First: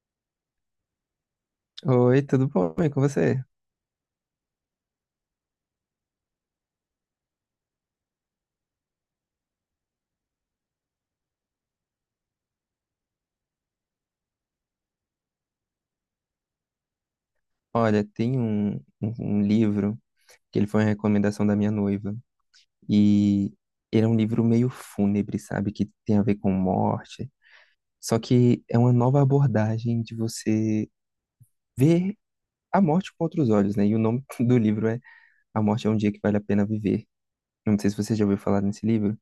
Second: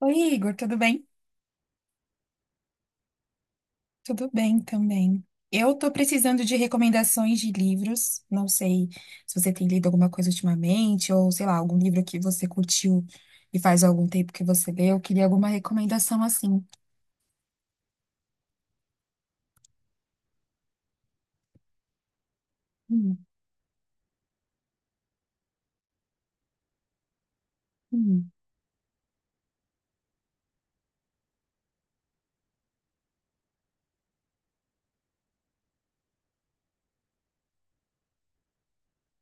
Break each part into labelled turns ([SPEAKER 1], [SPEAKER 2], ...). [SPEAKER 1] Oi, Igor, tudo bem?
[SPEAKER 2] Oi, tudo bom? E com você?
[SPEAKER 1] Tudo bem também. Eu tô precisando de recomendações de livros. Não sei se você tem lido alguma coisa ultimamente, ou sei lá, algum livro que você curtiu e faz algum tempo que você leu. Eu queria alguma recomendação assim.
[SPEAKER 2] Olha, tem um livro que ele foi uma recomendação da minha noiva.
[SPEAKER 1] Hum,
[SPEAKER 2] E ele é um livro meio fúnebre, sabe? Que tem a ver com morte. Só
[SPEAKER 1] hum.
[SPEAKER 2] que é uma nova abordagem de você ver a morte com outros olhos, né? E o nome do livro é A Morte é um Dia que Vale a Pena Viver. Eu não sei se você já ouviu falar nesse livro.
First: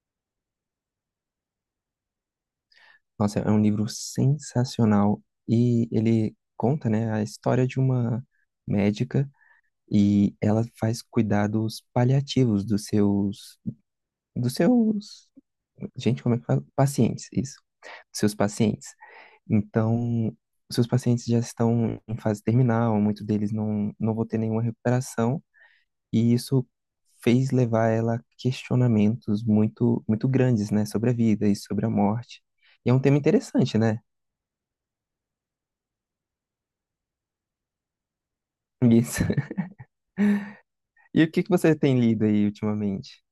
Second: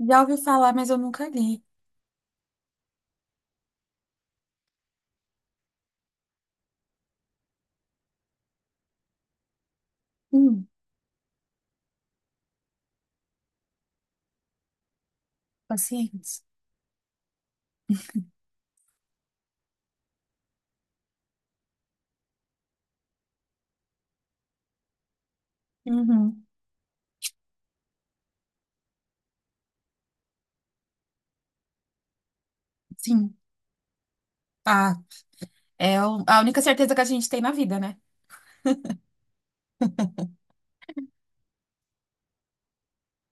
[SPEAKER 1] Já ouvi falar, mas eu nunca li.
[SPEAKER 2] Nossa, é um livro sensacional. E ele conta, né, a história de uma médica e ela
[SPEAKER 1] Hum,
[SPEAKER 2] faz cuidados paliativos dos seus, dos seus, gente, como é
[SPEAKER 1] paciência.
[SPEAKER 2] que fala? Pacientes, isso, dos seus pacientes. Então, os seus pacientes já estão em fase terminal, muitos deles não vão ter nenhuma recuperação, e
[SPEAKER 1] Uhum,
[SPEAKER 2] isso fez levar ela a questionamentos muito, muito grandes, né, sobre a vida e sobre a morte. E é um tema
[SPEAKER 1] sim.
[SPEAKER 2] interessante, né?
[SPEAKER 1] Ah, é a única certeza que a gente tem na vida, né?
[SPEAKER 2] Isso. E o que que você tem lido aí ultimamente?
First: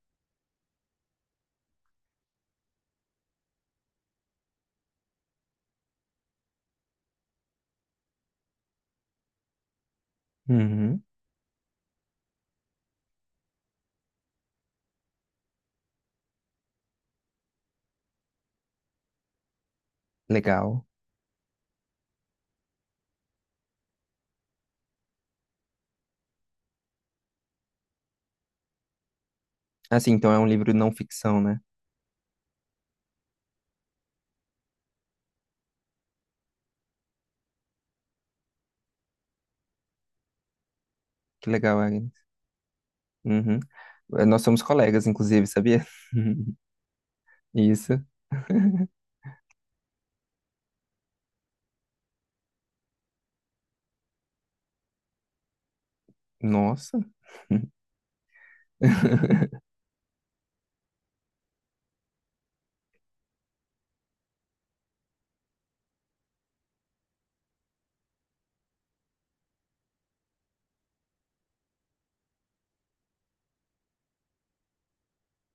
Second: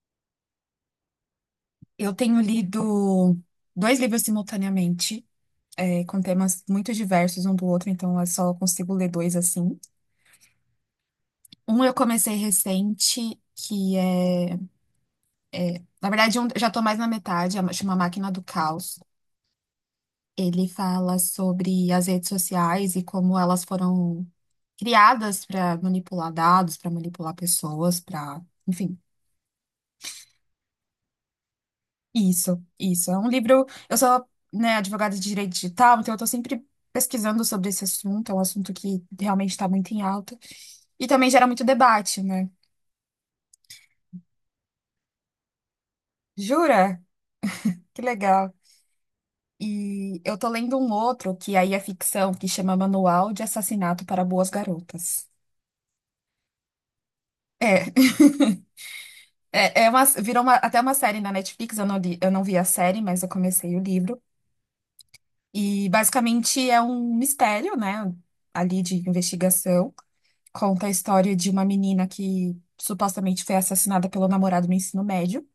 [SPEAKER 1] Eu tenho lido dois livros simultaneamente. É, com temas muito diversos um do outro, então eu só consigo ler dois assim.
[SPEAKER 2] Uhum,
[SPEAKER 1] Um eu comecei recente, que é. Na verdade, já tô mais na metade, chama Máquina do Caos. Ele
[SPEAKER 2] legal.
[SPEAKER 1] fala sobre as redes sociais e como elas foram criadas para manipular dados, para manipular pessoas, para. Enfim,
[SPEAKER 2] Assim, então é um livro não ficção, né?
[SPEAKER 1] isso. É um livro. Eu sou, né, advogada de direito digital, então eu tô sempre pesquisando sobre esse assunto, é um assunto que realmente está muito em alta. E também gera
[SPEAKER 2] Que
[SPEAKER 1] muito
[SPEAKER 2] legal, Agnes.
[SPEAKER 1] debate, né?
[SPEAKER 2] Uhum. Nós somos colegas, inclusive, sabia?
[SPEAKER 1] Jura?
[SPEAKER 2] Isso.
[SPEAKER 1] Que legal. E eu tô lendo um outro que aí é ficção, que chama Manual de Assassinato para Boas Garotas.
[SPEAKER 2] Nossa.
[SPEAKER 1] É, é, é uma, até uma série na Netflix, eu não li, eu não vi a série, mas eu comecei o livro. E basicamente é um mistério, né, ali de investigação. Conta a história de uma menina que supostamente foi assassinada pelo namorado no ensino médio.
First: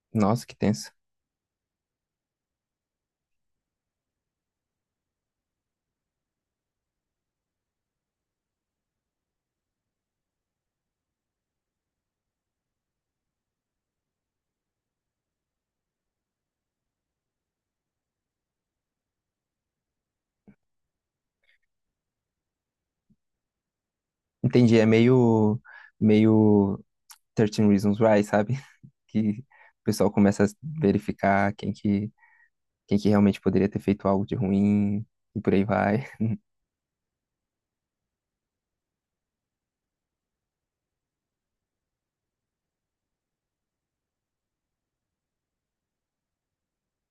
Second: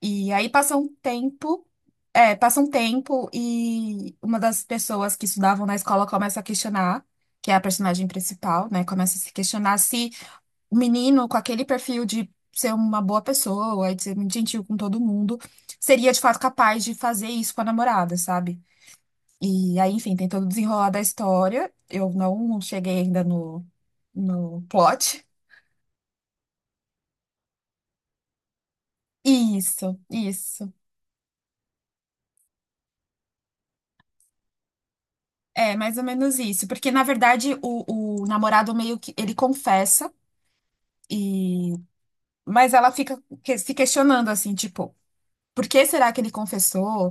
[SPEAKER 1] E
[SPEAKER 2] Nossa,
[SPEAKER 1] aí
[SPEAKER 2] que
[SPEAKER 1] passa um
[SPEAKER 2] tenso.
[SPEAKER 1] tempo, é, passa um tempo e uma das pessoas que estudavam na escola começa a questionar, que é a personagem principal, né? Começa a se questionar se o menino com aquele perfil de ser uma boa pessoa, de ser muito gentil com todo mundo, seria de fato capaz de fazer isso com a namorada, sabe? E aí, enfim, tem todo o desenrolar da história. Eu não cheguei ainda no
[SPEAKER 2] Entendi, é
[SPEAKER 1] plot.
[SPEAKER 2] meio Thirteen Reasons Why, sabe? Que o
[SPEAKER 1] Isso,
[SPEAKER 2] pessoal começa a
[SPEAKER 1] isso.
[SPEAKER 2] verificar quem que realmente poderia ter feito algo de ruim e por aí
[SPEAKER 1] É, mais ou
[SPEAKER 2] vai.
[SPEAKER 1] menos isso. Porque, na verdade, o namorado meio que ele confessa, e mas ela fica se questionando assim, tipo, por que será que ele confessou?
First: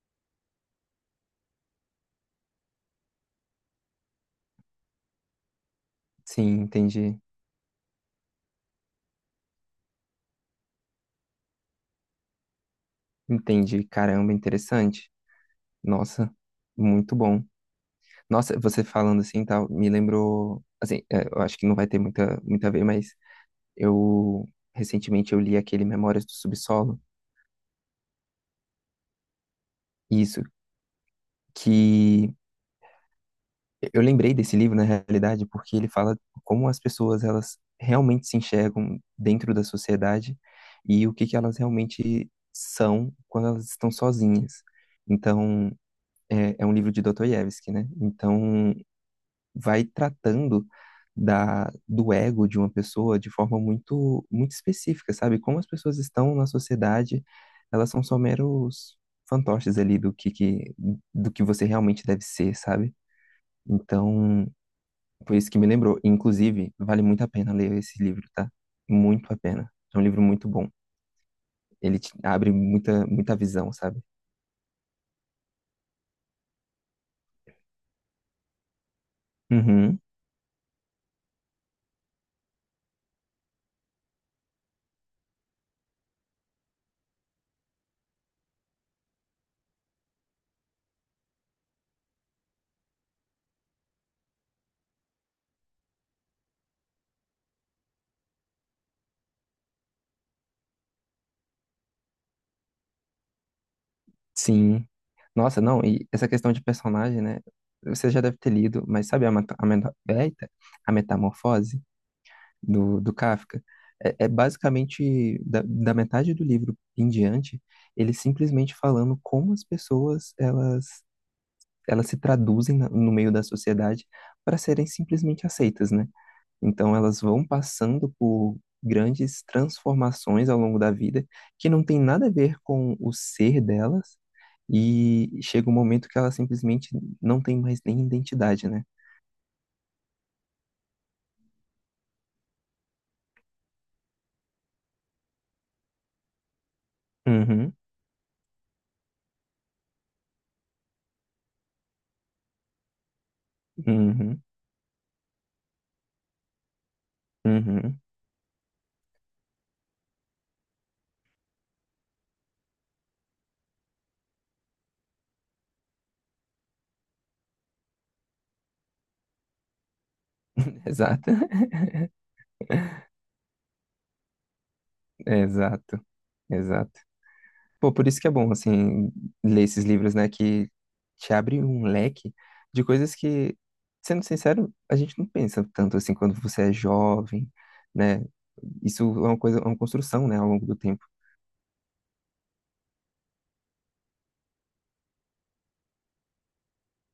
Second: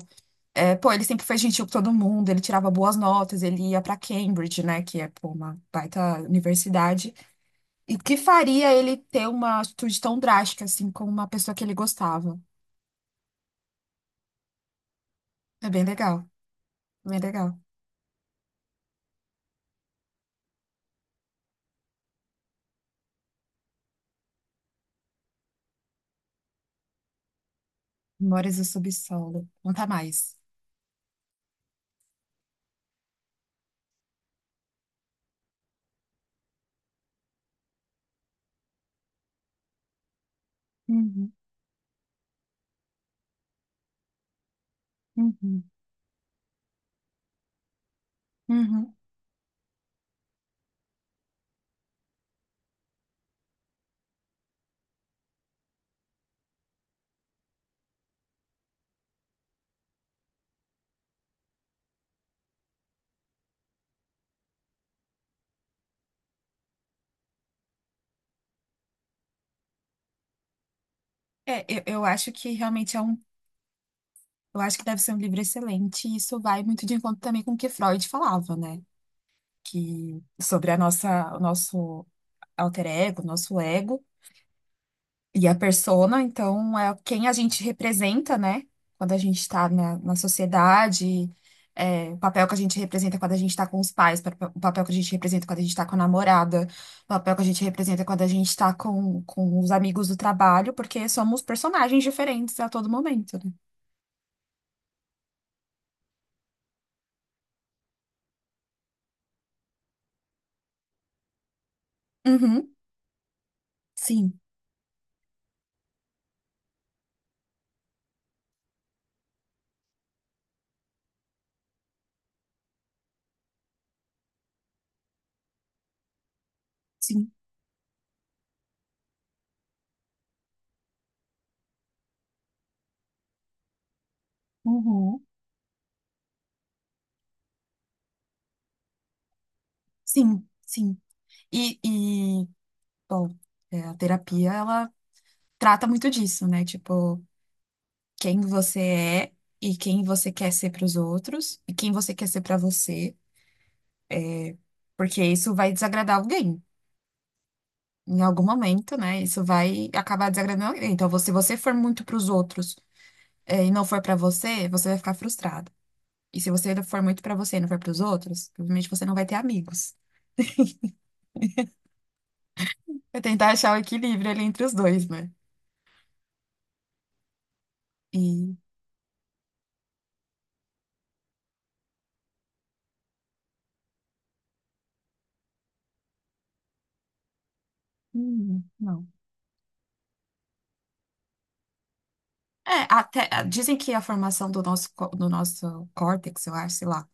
[SPEAKER 1] É, pô, ele sempre foi gentil com todo mundo, ele tirava boas notas, ele ia pra Cambridge, né? Que é, pô, uma baita
[SPEAKER 2] Sim,
[SPEAKER 1] universidade.
[SPEAKER 2] entendi.
[SPEAKER 1] E o que faria ele ter uma atitude tão drástica, assim, com uma pessoa que ele gostava?
[SPEAKER 2] Entendi. Caramba, interessante.
[SPEAKER 1] É bem legal,
[SPEAKER 2] Nossa, muito
[SPEAKER 1] bem
[SPEAKER 2] bom.
[SPEAKER 1] legal.
[SPEAKER 2] Nossa, você falando assim, tal, me lembrou, assim, é, eu acho que não vai ter muita, muita a ver, mas Eu recentemente eu li aquele Memórias do Subsolo,
[SPEAKER 1] Memórias do subsolo. Conta mais.
[SPEAKER 2] isso que eu lembrei desse livro na realidade porque ele fala como as pessoas elas realmente se enxergam dentro da sociedade e o que
[SPEAKER 1] Uhum,
[SPEAKER 2] que elas realmente são quando elas estão sozinhas.
[SPEAKER 1] uhum,
[SPEAKER 2] Então, é um livro de Dostoiévski, né? Então,
[SPEAKER 1] uhum.
[SPEAKER 2] vai tratando da, do ego de uma pessoa de forma muito, muito específica, sabe? Como as pessoas estão na sociedade, elas são só meros fantoches ali do que você realmente deve ser, sabe? Então, foi isso que me lembrou. Inclusive, vale muito a pena ler esse livro, tá? Muito a pena. É um livro muito bom.
[SPEAKER 1] É, eu,
[SPEAKER 2] Ele
[SPEAKER 1] eu
[SPEAKER 2] te
[SPEAKER 1] acho que
[SPEAKER 2] abre
[SPEAKER 1] realmente é
[SPEAKER 2] muita,
[SPEAKER 1] um
[SPEAKER 2] muita visão, sabe?
[SPEAKER 1] Eu acho que deve ser um livro excelente, e isso vai muito de encontro também com o que Freud falava, né?
[SPEAKER 2] Uhum.
[SPEAKER 1] Que sobre a nossa, o nosso alter ego, o nosso ego e a persona, então é quem a gente representa, né? Quando a gente está na sociedade, é, o papel que a gente representa quando a gente está com os pais, o papel que a gente representa quando a gente está com a namorada, o papel que a gente representa quando a gente está com os amigos do trabalho, porque somos personagens diferentes a todo momento, né?
[SPEAKER 2] Sim. Nossa, não, e essa questão de personagem, né? Você já deve ter lido, mas sabe a metamorfose
[SPEAKER 1] Uhum,
[SPEAKER 2] do Kafka? É, é
[SPEAKER 1] sim,
[SPEAKER 2] basicamente da metade do livro em diante, ele simplesmente falando como as pessoas elas se traduzem no meio da sociedade para serem simplesmente aceitas, né? Então, elas
[SPEAKER 1] sim.
[SPEAKER 2] vão passando por grandes transformações ao longo da vida que não tem nada a ver com o ser delas
[SPEAKER 1] Uhum.
[SPEAKER 2] e chega um momento que elas simplesmente não tem mais nem identidade, né?
[SPEAKER 1] Sim, sim. E, e bom, é, a terapia, ela trata muito disso, né? Tipo,
[SPEAKER 2] Uhum,
[SPEAKER 1] quem você é e quem você quer ser para os outros e quem você quer ser para você,
[SPEAKER 2] uhum,
[SPEAKER 1] porque isso vai desagradar alguém.
[SPEAKER 2] uhum.
[SPEAKER 1] Em algum momento, né? Isso vai acabar desagradando alguém. Então, se você for muito para os outros, é, e não for para você, você vai ficar frustrado. E se você for muito para você e não for para os outros, provavelmente você não vai ter amigos.
[SPEAKER 2] Exato,
[SPEAKER 1] É tentar achar o equilíbrio ali entre os dois, né?
[SPEAKER 2] exato, exato. Pô, por isso que é bom,
[SPEAKER 1] E.
[SPEAKER 2] assim, ler esses livros, né, que te abre um leque de coisas que, sendo sincero, a gente não pensa tanto, assim, quando você é jovem, né? Isso
[SPEAKER 1] Não.
[SPEAKER 2] é uma coisa, é uma construção, né, ao longo do tempo.
[SPEAKER 1] É, até, ah, dizem que a formação do nosso, do nosso córtex, eu acho, sei lá,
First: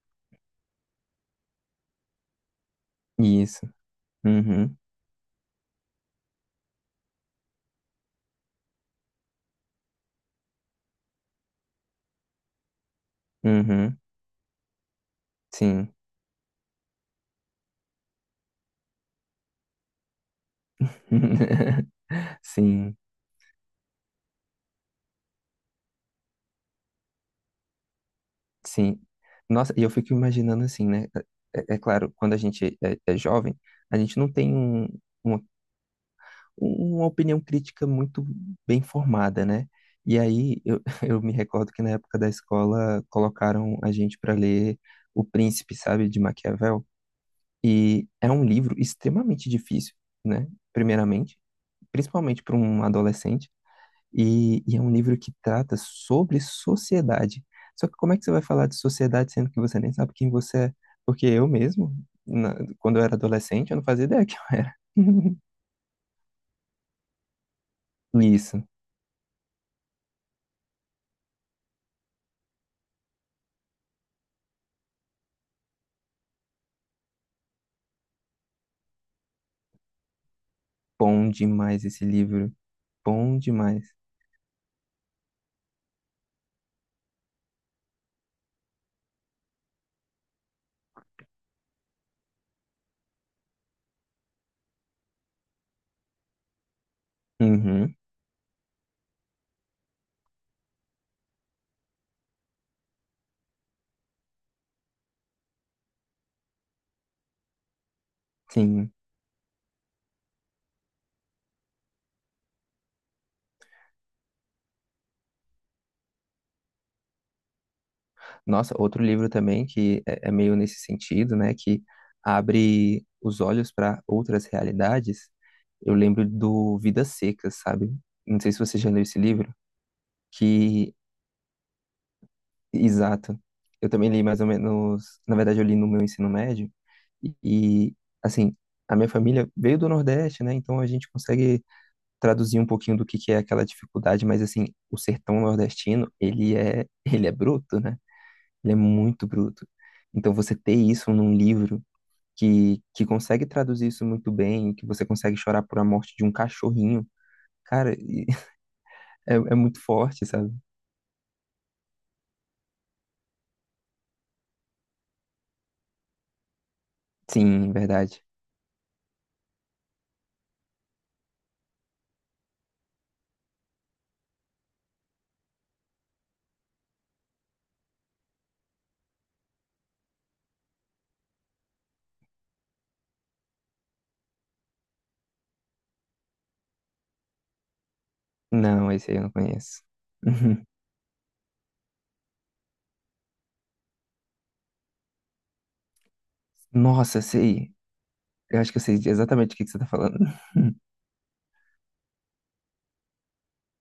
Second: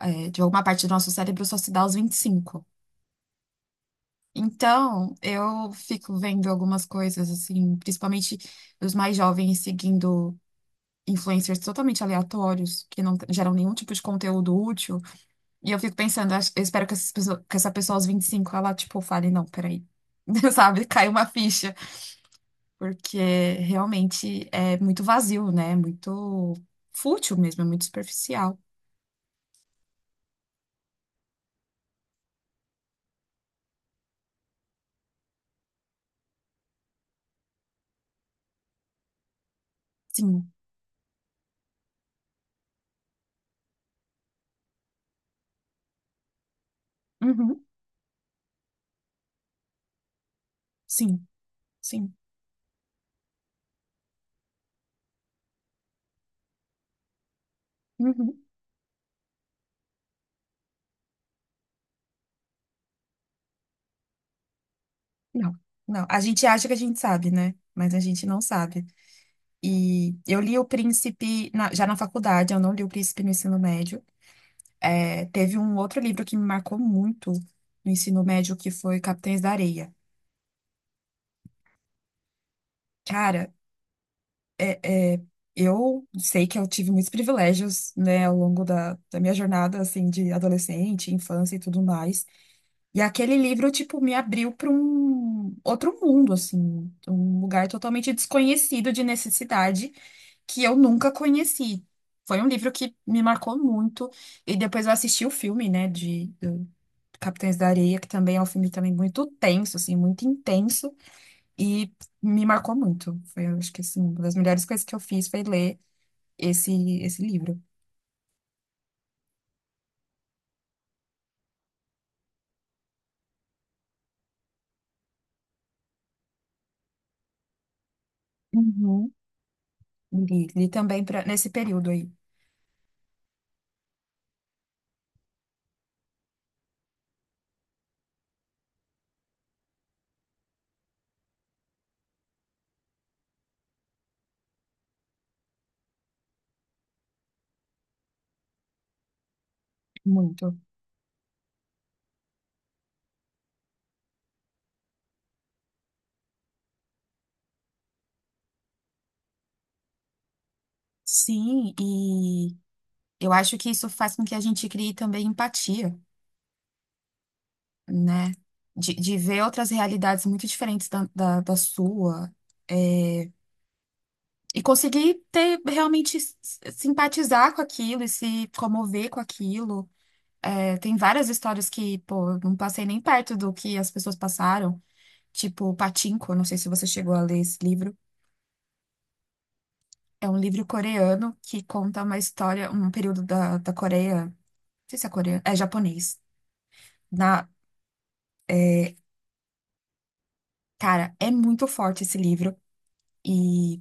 [SPEAKER 1] é, de alguma parte do nosso cérebro só se dá aos 25.
[SPEAKER 2] Isso. Uhum,
[SPEAKER 1] Então, eu fico vendo algumas coisas, assim, principalmente os mais jovens seguindo influencers totalmente aleatórios, que não geram nenhum tipo
[SPEAKER 2] uhum,
[SPEAKER 1] de conteúdo útil. E eu
[SPEAKER 2] sim.
[SPEAKER 1] fico pensando, eu espero que, que essa pessoa aos 25 ela, tipo, fale, não, peraí, sabe, cai uma ficha.
[SPEAKER 2] Sim,
[SPEAKER 1] Porque realmente é muito vazio, né? É muito fútil mesmo, é muito superficial.
[SPEAKER 2] sim. Nossa, e eu fico imaginando assim, né? É, é, claro, quando a gente é jovem, a gente não tem um, uma uma opinião crítica muito bem formada, né? E
[SPEAKER 1] Sim.
[SPEAKER 2] aí eu, eu me recordo que na época da escola colocaram a gente para ler O Príncipe, sabe, de Maquiavel,
[SPEAKER 1] Uhum.
[SPEAKER 2] e é um livro extremamente difícil, né?
[SPEAKER 1] Sim.
[SPEAKER 2] Primeiramente,
[SPEAKER 1] Sim.
[SPEAKER 2] principalmente para um adolescente, e é um livro que trata sobre sociedade. Só que como é que você vai
[SPEAKER 1] Uhum.
[SPEAKER 2] falar de sociedade sendo que você nem sabe quem você é? Porque eu mesmo, quando eu era adolescente, eu não fazia ideia que eu era.
[SPEAKER 1] Não. Não. A gente acha que a gente sabe, né? Mas a gente não
[SPEAKER 2] Isso.
[SPEAKER 1] sabe. E eu li O Príncipe já na faculdade, eu não li O Príncipe no ensino médio. É, teve um outro livro que me marcou muito no ensino médio, que foi Capitães da Areia.
[SPEAKER 2] Bom demais esse livro. Bom
[SPEAKER 1] Cara,
[SPEAKER 2] demais.
[SPEAKER 1] é, é, eu sei que eu tive muitos privilégios, né, ao longo da minha jornada, assim, de adolescente, infância e tudo mais. E aquele livro, tipo, me abriu para um outro mundo, assim, um lugar
[SPEAKER 2] Uhum,
[SPEAKER 1] totalmente desconhecido de necessidade que eu nunca conheci. Foi um livro que me marcou muito. E depois eu assisti o filme, né, de do Capitães da Areia, que também é um filme
[SPEAKER 2] sim.
[SPEAKER 1] também muito tenso, assim, muito intenso. E me marcou muito. Foi, eu acho que assim, uma das melhores coisas que eu fiz foi ler esse, esse livro.
[SPEAKER 2] Nossa, outro livro também que é meio nesse sentido, né? Que abre os olhos para outras realidades. Eu lembro do Vidas Secas, sabe? Não sei se você já leu
[SPEAKER 1] Uhum.
[SPEAKER 2] esse livro.
[SPEAKER 1] Li, li
[SPEAKER 2] Que,
[SPEAKER 1] também pra, nesse período aí,
[SPEAKER 2] exato. Eu também li mais ou menos. Na verdade, eu li no meu ensino médio. E, assim, a minha família veio do Nordeste, né? Então a gente consegue traduzir um pouquinho do que é aquela dificuldade, mas assim, o sertão nordestino, ele é, ele é bruto, né? Ele é muito bruto. Então você
[SPEAKER 1] muito.
[SPEAKER 2] ter isso num livro que consegue traduzir isso muito bem, que você consegue chorar por a morte de um cachorrinho, cara, e- é, é muito forte, sabe?
[SPEAKER 1] Sim, e eu acho que isso faz com que a gente crie também empatia,
[SPEAKER 2] Sim, verdade.
[SPEAKER 1] né? De ver outras realidades muito diferentes da sua, é, e conseguir ter realmente simpatizar com aquilo e se comover com aquilo. É, tem várias histórias que, pô, eu não passei nem perto do que as pessoas passaram. Tipo, Pachinko, não sei se você chegou a ler esse livro.
[SPEAKER 2] Não, esse aí eu não conheço.
[SPEAKER 1] É um
[SPEAKER 2] Uhum.
[SPEAKER 1] livro coreano que conta uma história, um período da Coreia. Não sei se é coreano, é japonês.
[SPEAKER 2] Nossa,
[SPEAKER 1] Na,
[SPEAKER 2] sei. Eu acho que eu sei exatamente o que que você tá falando.
[SPEAKER 1] cara, é muito forte esse livro e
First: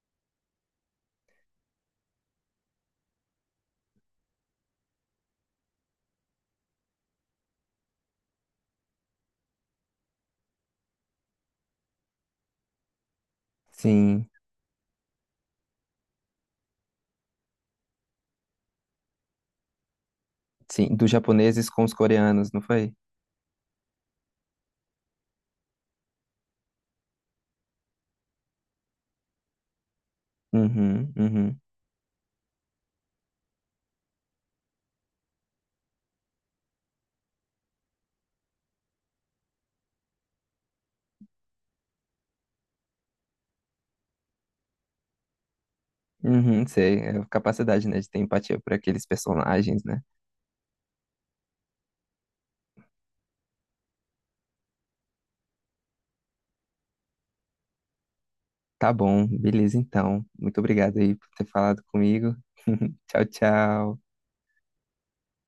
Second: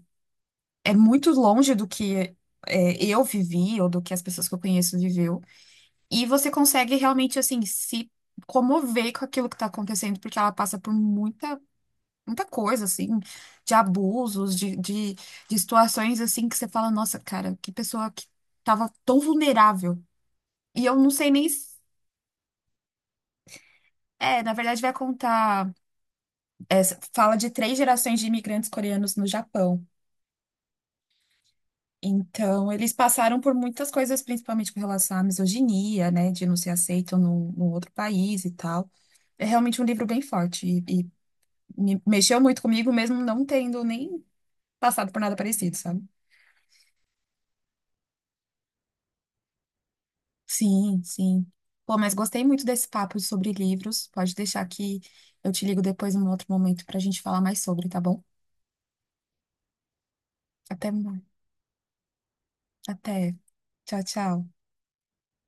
[SPEAKER 1] é muito longe do que é, eu vivi ou do que as pessoas que eu conheço viveu. E você consegue realmente, assim, se comover com aquilo que tá acontecendo, porque ela passa por muita coisa, assim, de
[SPEAKER 2] Sim,
[SPEAKER 1] abusos, de situações, assim, que você fala, nossa, cara, que pessoa que tava tão vulnerável. E eu
[SPEAKER 2] sim,
[SPEAKER 1] não
[SPEAKER 2] dos
[SPEAKER 1] sei nem.
[SPEAKER 2] japoneses
[SPEAKER 1] Se-
[SPEAKER 2] com os coreanos, não foi?
[SPEAKER 1] É, na verdade, vai contar, fala de 3 gerações de imigrantes coreanos no Japão.
[SPEAKER 2] Uhum, uhum.
[SPEAKER 1] Então, eles passaram por muitas coisas, principalmente com relação à misoginia, né, de não ser aceito num outro país e tal. É realmente um livro bem forte e me mexeu muito comigo, mesmo não tendo nem passado por nada parecido, sabe?
[SPEAKER 2] Uhum, sei, é a capacidade, né, de ter empatia por aqueles personagens, né?
[SPEAKER 1] Sim, sim. Pô, mas gostei muito desse papo sobre livros. Pode deixar que eu te ligo depois num outro momento pra gente falar mais sobre, tá bom?
[SPEAKER 2] Tá bom, beleza então. Muito
[SPEAKER 1] Até,
[SPEAKER 2] obrigado aí
[SPEAKER 1] mais.
[SPEAKER 2] por ter falado comigo. Tchau,
[SPEAKER 1] Até.
[SPEAKER 2] tchau.
[SPEAKER 1] Tchau, tchau.